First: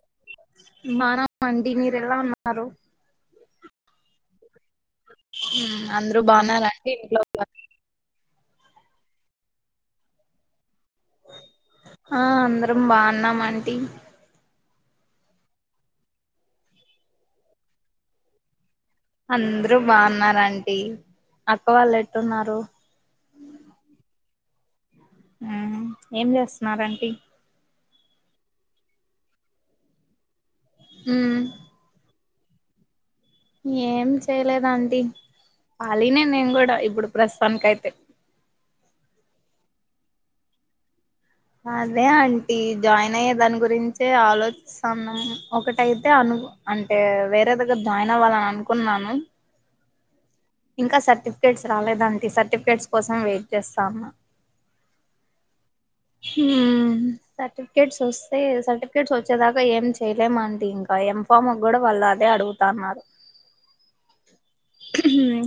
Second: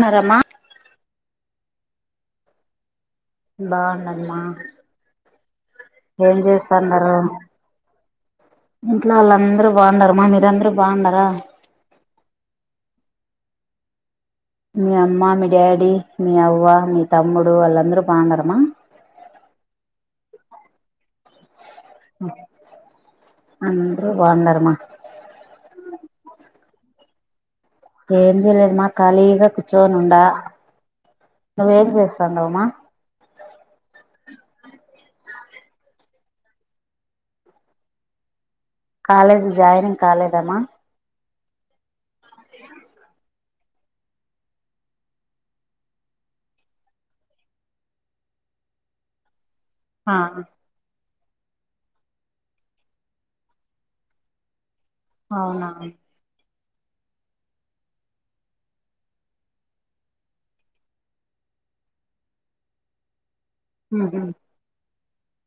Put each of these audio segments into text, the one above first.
మరమా మండి మీరు ఎలా ఉన్నారు బాగుందమ్మా అందరు బాగున్నాలంటడి చేస్తాన్నారు ఇంట్లో ఇంట్లో వాళ్ళందరు బాగున్నారా అమ్మ మీర అందరు ఆ అందరం బాగున్నాం మండి మీ అమ్మ మీ డాడీ మీ అవ్వ మీ తమ్ముడు వాళ్ళందర బాగున్నారా మా అందరు బాగున్నారా ఆంటీ అక్క వాళ్ళు ఎట్టున్నారు బాగున్నారు మా ఆ ఏం చేస్తున్నారంటీ ఏం చేయలేదుమ్మా ఖాళీగా కూర్చోని ఉడా ఉమ్ నువ్వేం చేస్తా స్తాండమ్మా ఏం చేయలేదాంటీ ఆలీనే నేను కూడా ఇప్పుడు ప్రస్తుతానికియితే కాలేజీ జాయినింగ్ కాలేదమ్మా అదే అంటీ జాయిన్ అయ్యేదానికి గురించి ఆలోచిస్తాన్నాం ఒకటైతే అను అంటే వేరే వేరే జాయిన్ అవ్వాలని అనుకు కున్నాను ఆ సర్టిఫికేట్స్ రాలేదంటి సర్టిఫికేట్స్ కోసం వెయిట్ చేస్తా ఉన్నా అవునా సర్టిఫికేట్స్ వస్తే సర్టిఫికేట్స్ వచ్చేదాకా ఏం చేయలేమండి ఇంకా ఏం ఫామ్ కూడా వాళ్ల దే అడుగుతాన్నారు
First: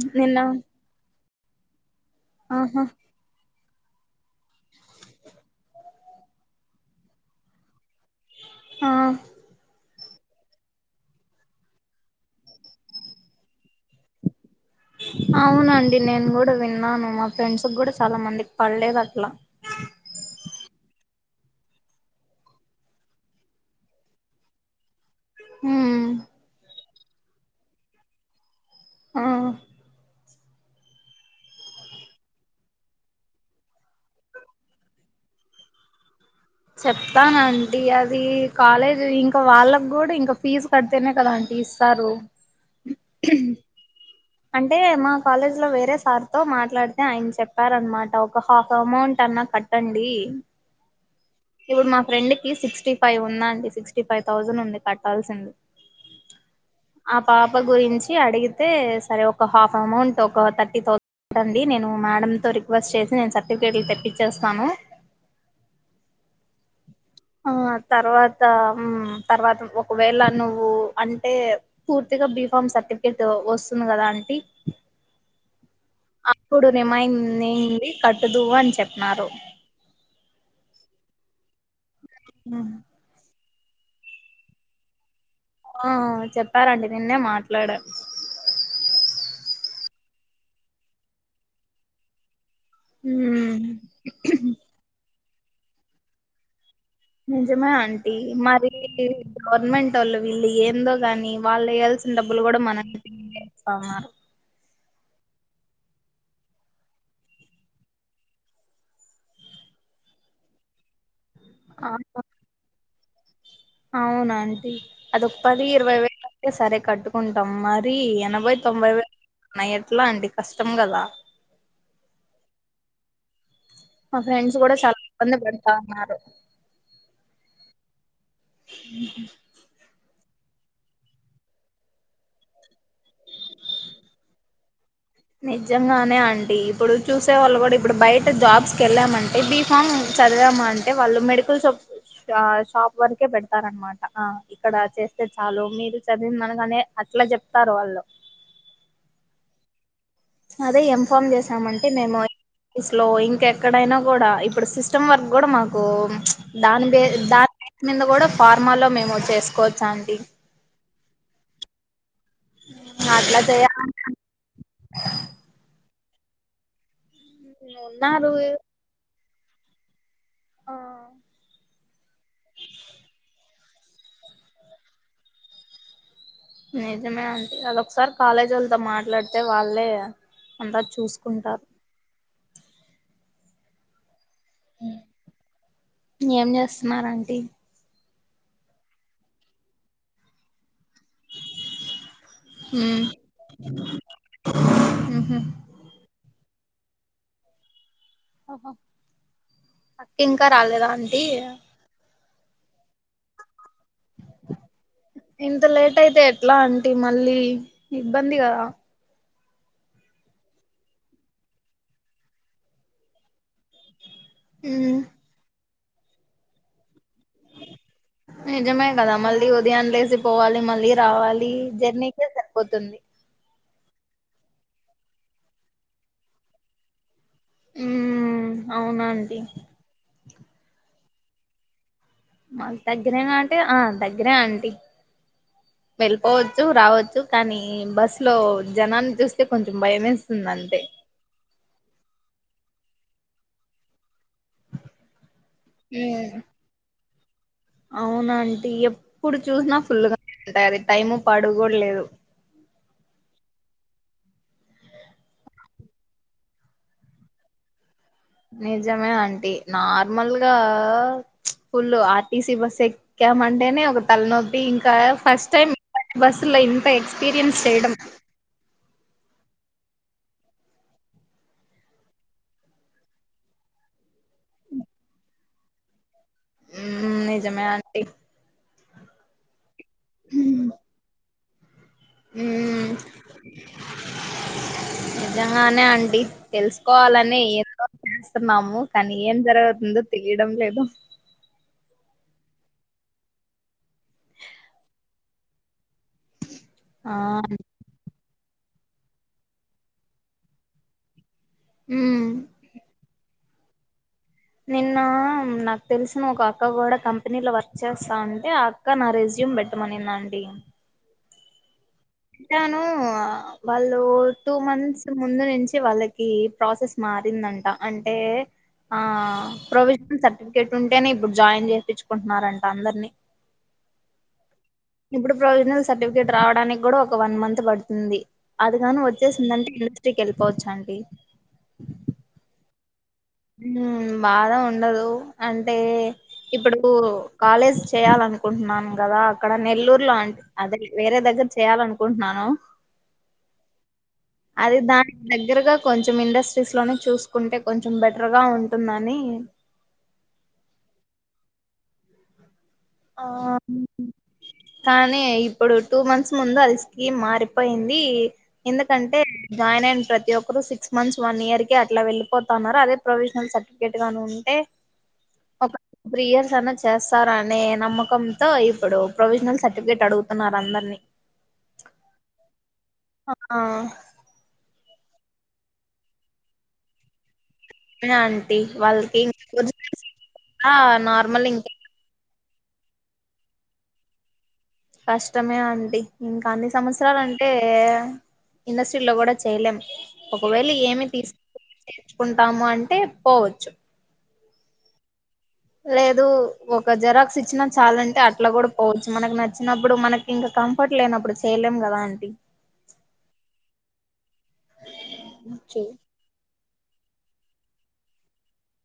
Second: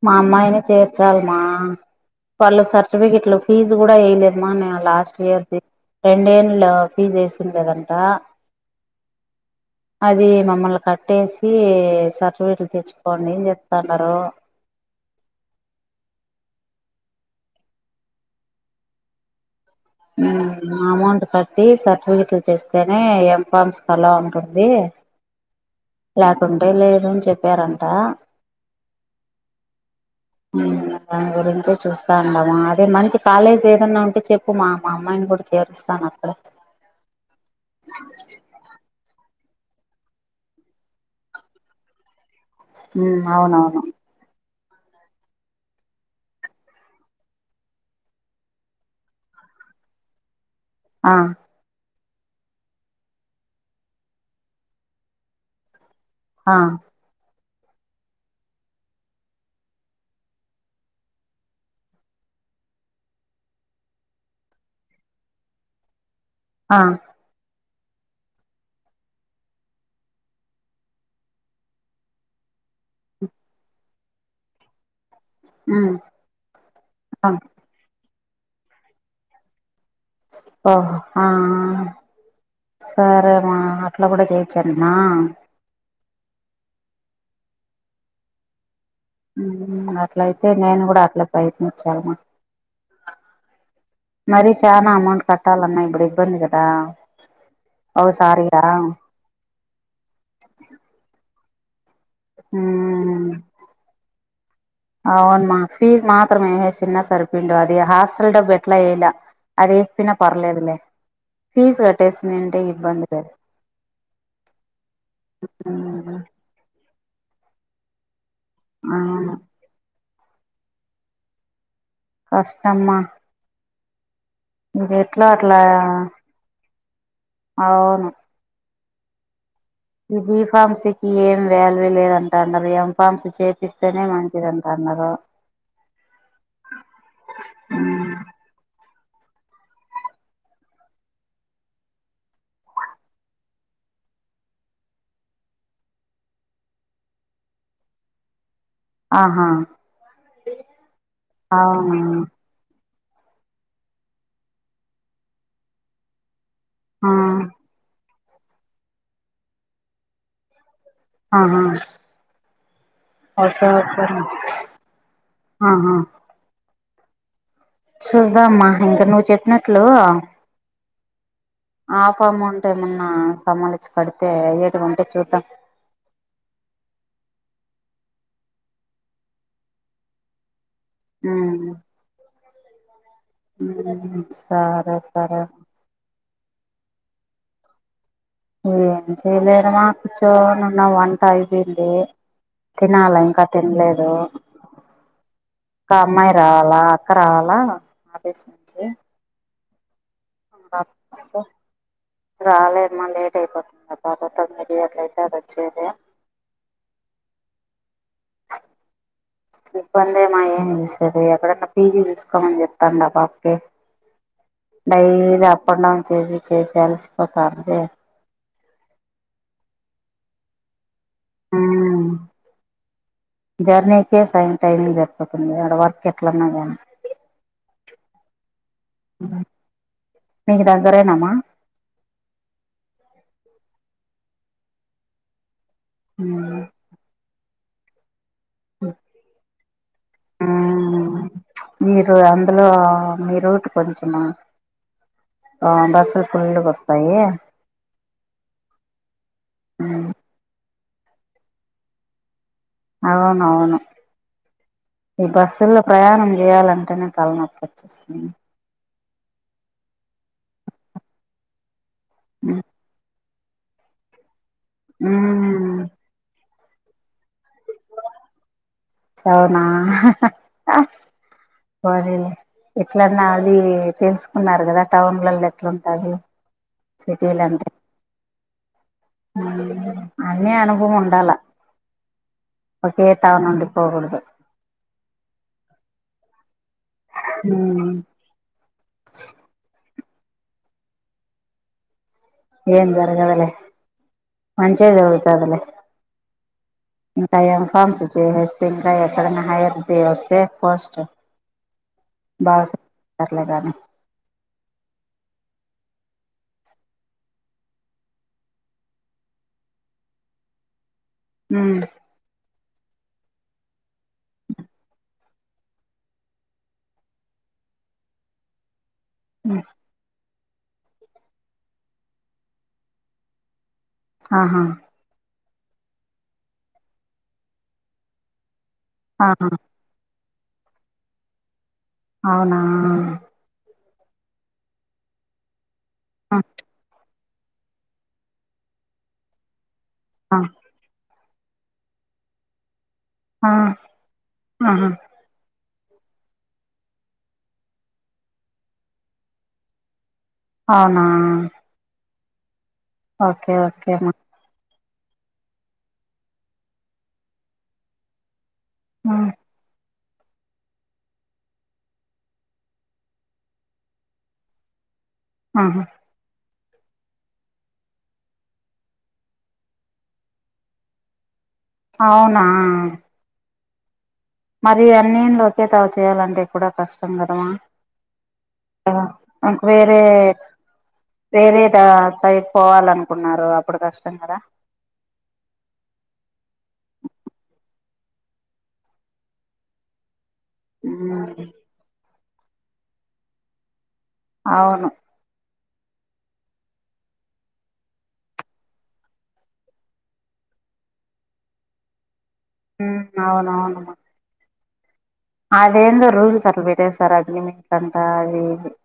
మా నిన్న అమ్మాయి చేేర్చాలమా పళ్లు ఆహా సర్టిఫికెట్లు ఫీజు కూడా వేయలేదమ్మా నీ లాస్ట్ ఇయర్ ఫీ రెండేళ్ళ ఫీజ్ ఏసిండు కదా అమ్మ ఆ అది మమ్మల్ని కట్టేసి సర్టిఫీట్లు తెచ్చుకోండి చెప్తన్నారు అవునండి నేను కూడ వి న్నాను మా ఫ్రెండ్స్ కూడా చాలా మంది పలేదు అట్లా అమౌంట్ కట్టి సర్టిఫికెట్లు చేస్తేనే ఎం ఫామ్స్ కి ఆలోఉంటుంది ఉమ్ లేకుంటే లేదు అని చెప్పారంట ఆ దాని గురించే చూస్తా ఉన్నాము అదే మంచి కాలేజ్ ఏదన్నా ఉంటే చెప్ప ప్పు మా అమ్మాయిని కూడా చేరుస్తాను అక్కడ చెప్తానండి అది కాలేజ్ ఇంకా ఇంకా వాళ్ళకి కూడా ఇంకా ఫీజు కడితేనే కదా అంటీ ఇస్తారు ఉ అవునవును అంటే మా కాలేజ్ లో వేరే సార్ తో మాట్లాడితే ఆయన చెప్పారనమాట ఒక హాఫ్ అమౌంట్ అన్న మా కట్టండి ఆ ఇప్పుడు మాకు ఫ్రెండ్ కి సిక్స్టీ ఫైవ్ ఉందా అండి సిక్స్టీ ఫైవ్ థౌజండ్ ఉంది కట్టాల్సింది ఆ ఆ పాప గురించి అడిగితే సరే ఒక హాఫ్ అమౌంట్ ఒక థర్టీ థౌ సండ్ నేను మేడంతో రిక్వెస్ట్ చేసి నేను సర్టిఫికేట్లు తెప్పిచ్చేస్తాను ఆ ఆ తర్వాత మ్ తర్వాత ఒకవేళ నువ్వు అంటే పూర్తిగా బి కం సర్టిఫికెట్ వస్తుంది కదా అంటి మ్మ్ అప్పుడు ఆ రిమైనింగ్ ది కట్టుదు అని చెప్పనరు ఓ ఆ ఆ సరే ఆ అట్లా కూడా చెయ్యొచ్చటనా ఆ చెప్పారండి నిన్నే మాట్లాడా అట్లయితే నేను కూడా అట్లా ప్రయత్నిచాల్నా మ్ మరీ చానా అమౌంట్ కట్టాలన్న ఇప్పుడు ఇబ్బంది కదా నిజమే ఆంటీ ఓసారిగా మరి గవర్నమెంట్ వాళ్ళు వీళ్ళు ఏందో గాని వాళ్ళు వేయాల్సిన డబ్బులు కూడా ఉమ్ మనమీదనే ఏస్తా ఉన్నారు అవునుమా ఫీజు మాత్రమే ఏసేసున్న సరిపిండు అది హాస్టల్ డబ్బు ఎట్లా వెయలా అది ఎయకపోనా పర్లేదులే ఫీజు కట్టేసిందంటే ఇబ్బంది లేదు అవునాంటీ అది పది ఇరవై ఉమ్ వేలు అయితే సరే కట్టుకుంటాం మరి ఏనా బై తొంభై అవును వేయిలున్నాయి ఎట్లా అంటి కష్టం కదా కష్టమ్మా మా ఫ్రెండ్స్ కూడా ఇది చాలా ఎట్లా ఇబ్బంది అట్లా పడుతా ఉన్నారు అవును హ ఈ బి ఫార్మ్స్ కి ఏం వాల్యూ లేదంటా అన్నారు ఎం ఫార్మ్స్ చేపిస్తేనే మంచిది అంటన్నారు నిజంగానే అంటి ఇప్పుడు చూసే వాళ్ళు కూడా ఇప్పుడు బయట జాబ్స్ వెళ్ళామంటే బి ఫామ్ చదివామంటే వాళ్ళు మెడికల్ షాప్ ష షాప్ వరకే పెడుతారన్నమాట ఆ ఇక్కడ చేస్తే చాలు మీరు చదివిందనగానే ఆ అట్లా చెప్తారు వాళ్ళు ఆహా అదే ఎంన్ఫామ్ చేసామంటే అవునా మేము స్లో ఇంకెక్కడైనా కూడా ఇప్పుడు సిస్టమ్ వర్క్ కూడా మాకు దాని బే ఆ దాని బేస్ మీద కూడా ఫార్మా లో మేము చేసుకోవచ్చు అంటి ఆహా అట్లా చేయాలంటే అహ ఉన్నారు చూదామ్మా ఇంక నువ్వు చెప్పినట్లు ఆ ఆఫ్ అమౌంట్ ఏమన్నా సమాలోచ్చి కడితే కడితే అయ్యేటి వుంటే చూద్దాం నిజమే అంటి అది ఒకసారి కాలేజీ వాళ్లతో మాట్లాడితే వాళ్ళే అంత చూసుకుంటారు మ్మ్ మ్ సరే సరే ఏం చేస్తున్నారు అంటీ ఏం చేయలేదు మా కూర్చోను న వంట అయిపోయింది ఉమ్ తినాలే ఇంకా తినలేదు ఉహు అక్క అమ్మాయి రావాలా అక్క రావాలా ఆఫీస్ ఓహో నుంచి అక్క ఇంకా రాలేదా అంటీ రాలేమ లేట్ అయిపోతుంది అది ఇంత వచ్చేది లేట్ అయితే ఎట్లా అంటీ మళ్ళీ ఇబ్బంది కదా ఇబ్బందే మా ఏం చేసారు ఎక్కడన్నా పీజీ చూసుకోమని చెప్తాండా పాపకి ఉమ్ డైలీ అప్ అండ్ డౌన్ చేసి చేసి అలసిపోతాంది నిజమే కదా మళ్ళీ ఉదయం లేసి పోవాలి మళ్ళీ రావాలి ఉమ్ జర్నీకే సరిపోతుంది ఒకే సాయం టైమింగ్ జరిపోతుంది అడ వర్క్ ఎట్లన్నా కానీ హ్మ్ అవునండి మీకు దగ్గరేనామ్మా మ దగ్గరేనా అంటే ఆ దగ్గరే ఆంటీ ఉమ్ వెళ్ళిపోవచ్చు రావచ్చు కానీ బస్సు ఇట్లో జనాన్ని చూస్తే కొంచెం భయం వేస్తుంది అంటే మీరు అందులో మీ రూట్ కొంచెం బస్సులు ఫుల్ వస్తాయి అవును ఆంటీ ఎప్పుడు చూసినా ఫుల్గా ఉంటాయి అది టైము పాడు కూడా లేదు అవునవును ఈ బస్సుల్లో ప్రయాణం చేయాలంటేనే తలనొప్పి వచ్చేస్తాది నిజమే అంటీ నార్మల్గా ఫుల్ ఆర్టీసీ బస్ యే ఎక్కం అంటేనే ఒక తలనొప్పి ఇంకా ఫస్ట్ టైమ్ మ్మ్ లీఫ్ లో ఇంత ఎక్స్పీరియన్స్ చేయడం అవునా పోనీలే ఎట్లన్నా అది తెలుసుకున్నారు కదా టౌన్లలో ఎట్లాంటరు నిజమే ఆంటీ అన్నే అనుభవం ఉండాల ఉమ్ ఓకే తవ నుండి పోకుడదు నిజంగానే ఆంటీ తెలుసుకోవాలని ఎంతో చేస్తున్నాము కానీ ఏం జరుగుతుంది తీయడం లేదు ఏం జరగదులే మంచే జరుగుతుదిలే ఆ ఇంకా ఏం ఫామ్స్ చేసేస్తే ఇంకా ఎక్కడనా హైర్ తీ వస్తే పోస్ట్ ఉమ్ బా సర్లే కానీ నిన్న నాకు తెలిసిన ఒక అక్క కూడా కంపెనీలో వర్క్ చేస్తా అంటే ఆ అక్క నా రేస్ పెట్టమనింది అండి మ్మ్ అంటాను వాళ్ళు టూ మంత్స్ ముందు నుంచి వాళ్ళకి ప్రాసెస్ మారింది అంట అంటే ఆ ప్రొవిజన్ సర్ ర్ఫికెట్ ఉంటేనే ఇప్పుడు జాయిన్ చేయిచ్చుకుంటున్నారంట అందరినీ ఆహా ఇప్పుడు ప్రొవిజనల్ సర్టిఫికేట్ రావడానికి కూడా ఒక వన్ మంత్ పడుతుంది అదిగాని ఆహా వచ్చేసిందంటే ఇండస్ట్రీకి వెళ్ళిపోవచు అండి అవునా బాగా ఉండదు అంటే ఇప్పుడు కాలేజ్ చేయాల అనుకుంటున్నాను కదా అక్కడ నెల్లూరు లో ఆహా అంటే అది వేరే దగ్గర దగ్గ చేయాలనుకుంటున్నాను అది దాని దగ్గరగా కొంచెం ఇండస్ట్రీస్ లోనే చూసుకుంటే కొంచెం బెటర్గా ఉంటుందని అవునా ఆ ఓకే ఓకే అమ్మా [inaudible] కానీ ఇప్పుడు టూ మంత్స్ ముందు అది స్కీమ్ మారిపోయింది. ఎందుకంటే జాయిన్ అయిన ప్ర ప్రతి ఒక్కరు సిక్స్ మంత్స్ వన్ ఇయర్ కే అట్లా వెళ్లిపోతన్నారు, అదే ప్రొవిజనల్ సర్టిఫికేట్ గాని ఉంటే? ఒక త్రీ ఇయర్స్ అన్న చేస్తార నే నమ్మకంతో ఇప్పుడు ప్రొవిజనల్ సర్టిఫికేట్ అడుగుతన్నారు అందరినీ. అవునా ఆ మరి అన్నేన్లు ఒకే తావు చేయాలంటే కూడా కష్టం కదమ్మా ఆంటీ [unintelligible] వాళ్ళకి మాక్వేరే ఆ నార్మల్ వేరే ఇంక [unintelligible] సై. పోవాలనుకున్నారు అప్పుడు కష్టం కదా! కష్టమే అండి ఇంకా అన్ని సంవత్సరాలు అంటే ఇండస్ట్రీలో కూడా చేయలేం ఒకవేళ ఏమి తీస్ [inaudible] చ్చుకుంటాము అంటే పోవచ్చు అవును లేదు ఒక జరాక్స్ ఇచ్చినా చాలంటే అట్లా కూడా పోవచ్చు. మనకు నచ్చినప్పుడు మనకి ఇంకా. కంఫర్ట్ లేనప్పుడు చేయలేం కదా అంటీ వు అవునవునుమ్మా చే అదేందో రూల్స్ అట్లా పెట్టేస్తారు అగ్రిమెంట్లంట అది. [unintelligible]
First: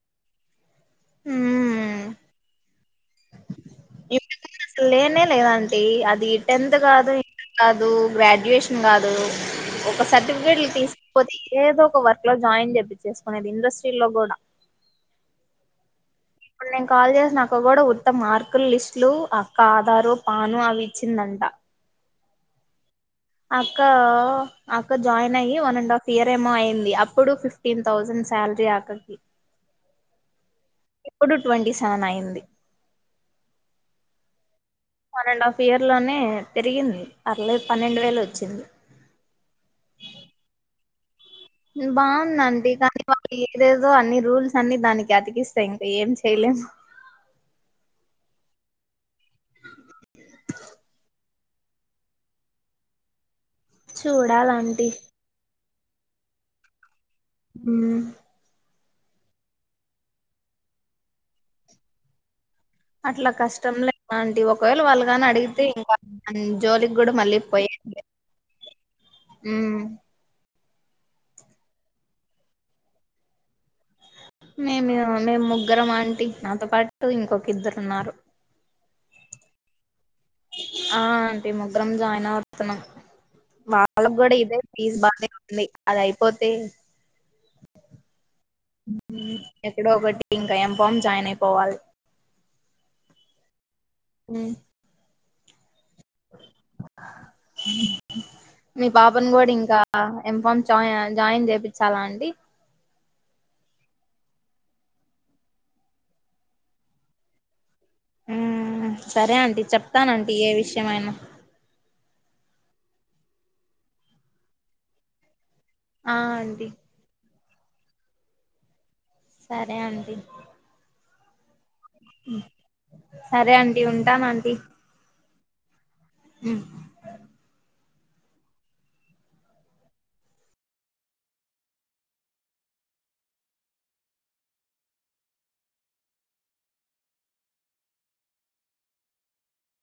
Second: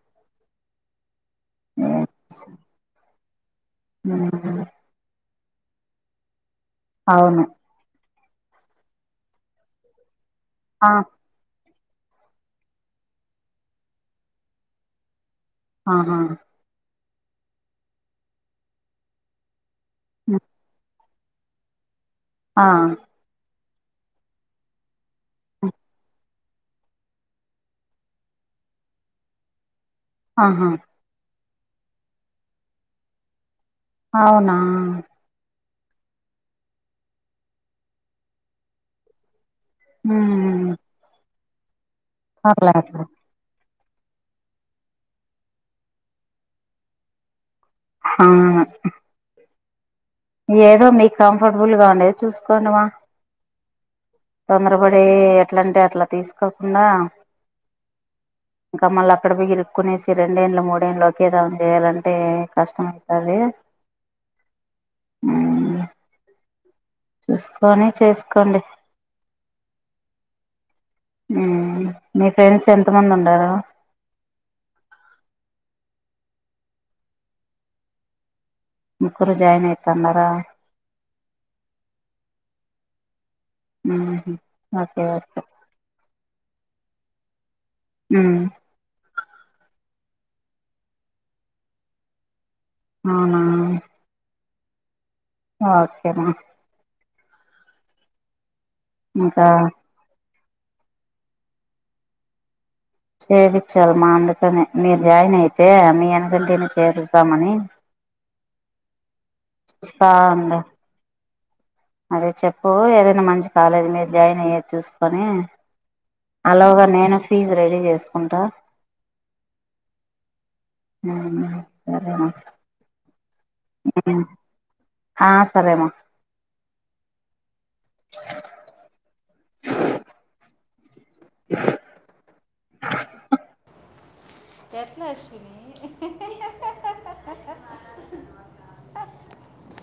మ్మ్ అ ఇ [unintelligible] అసలు లేనే లేదంటీ, అది టెన్త్ కాదు ఇం అవును [inaudible] కాదు. గ్రాడ్యుయేషన్ కాదు ఒక సర్టిఫికేట్లు ఆ తీసుకపోతే ఏదో. [unintelligible] వర్క్ లో జాయిన్ చెప్పిసుకునేది ఇండస్ట్రీ లో గుడా. ఆహా కాల్ చేసిన అక్క కూడా ఉత్త మార్కులిస్టులు, అక్క ఆధారు, పాను అవి. చ్చిందంట ఆ అక్క, అక్క జాయినయ్యి వన్ అండ్ హాఫ్ ఇయర్ ఏమో అయింది. అప్పుడు ఫిఫ్టీన్ తౌసెండ్ సాల్. రి అక్కకి ఆహా ఇప్పుడు ట్వంటీ సెవెన్ అయ్యింది అవునా వన్ అండ్ హాఫ్ ఇయర్ లోనే పెరిగింది, పర్లేదు పన్నెండు వేలు వచ్చింది. హు హు హు బాగుందాంటీ కానీ వాళ్ళకి దేదో అన్ని రూల్స్ అన్ని దానికి అతికిస్తాయి. ఇంకా ఏం చెయలేము, హ ఏదో మీకు కంఫర్టబుల్ గా ఉండేది చూసుకోండిమా. చూడాలంటీ తొందరపడి ఎట్లాంటేట్లా తీసుకోకుండా. హు ఇంకా మళ్ళ అక్కడ పోయి ఇరుక్కునేసి రెండేండ్లు, మూడేండ్లు ఒకే దాంట్లో చేయాలంటే! కష్టం అట్లా అవుతది కష్టం లే [unintelligible] ఆంటీ ఒకవేళ వాళ్ళుగాని అడిగితే మ్మ్ ఇంక. [unintelligible] జోలికి కూడా మళ్ళీ చూసుకొని పోయేది లే చేసుకోండి [inaudible] ఉమ్ మ్మ్ మీ ఫ్రెండ్స్ ఎంత మంది ఉండారు? మేము, మేము ముగ్గురం ఆంటీ నాతో పాటు ఇంకొక ఇద్దరున్నారు. ముగ్గురు జాయిన్ అయ్ ఆ అంటీ ముగ్గురం జాయిన్ అవుతున్నాం మ్మ్ వాళ్లకు హు కూడా ఇదే ఫీజు ఓకే బానే ఓకే ఉంది అది అయిపోతే మ్మ్ ఎక్కడో ఒకటి ఇంకా ఎంఫామ్ జాయిన్ అయిపోవాలి అవునా ఉ ఓకే రా మీ పాపని కూడా ఇంకా ఎం ఫామ్ జాయిన్ జాయిన్ చేపించాలండి చేపిచ్చాల మా అందుకనె మీరు జాయిన్ అయితే మీ వెనకింటినే చేరుద్దామని ఉ సరే ఆంటీ చెప్తాన్ ఆంటీ ఏ ఉండు విషయమైనా అదే చెప్పు ఏదైనా మంచి కాలేజీ మీరు జాయిన్ అయ్యేది చూసుకొని ఆ అంటీ ఆలోగా నేను ఫీజ్ రెడీ చేసుకుంటా సరే ఆంటీ ఉ ఉ సరే మ సరే ఆంటీ ఉంటాను ఆంటీ ఆ సరే మా ఉ [inaudible] ఎట్ల అశ్విని [inaudible]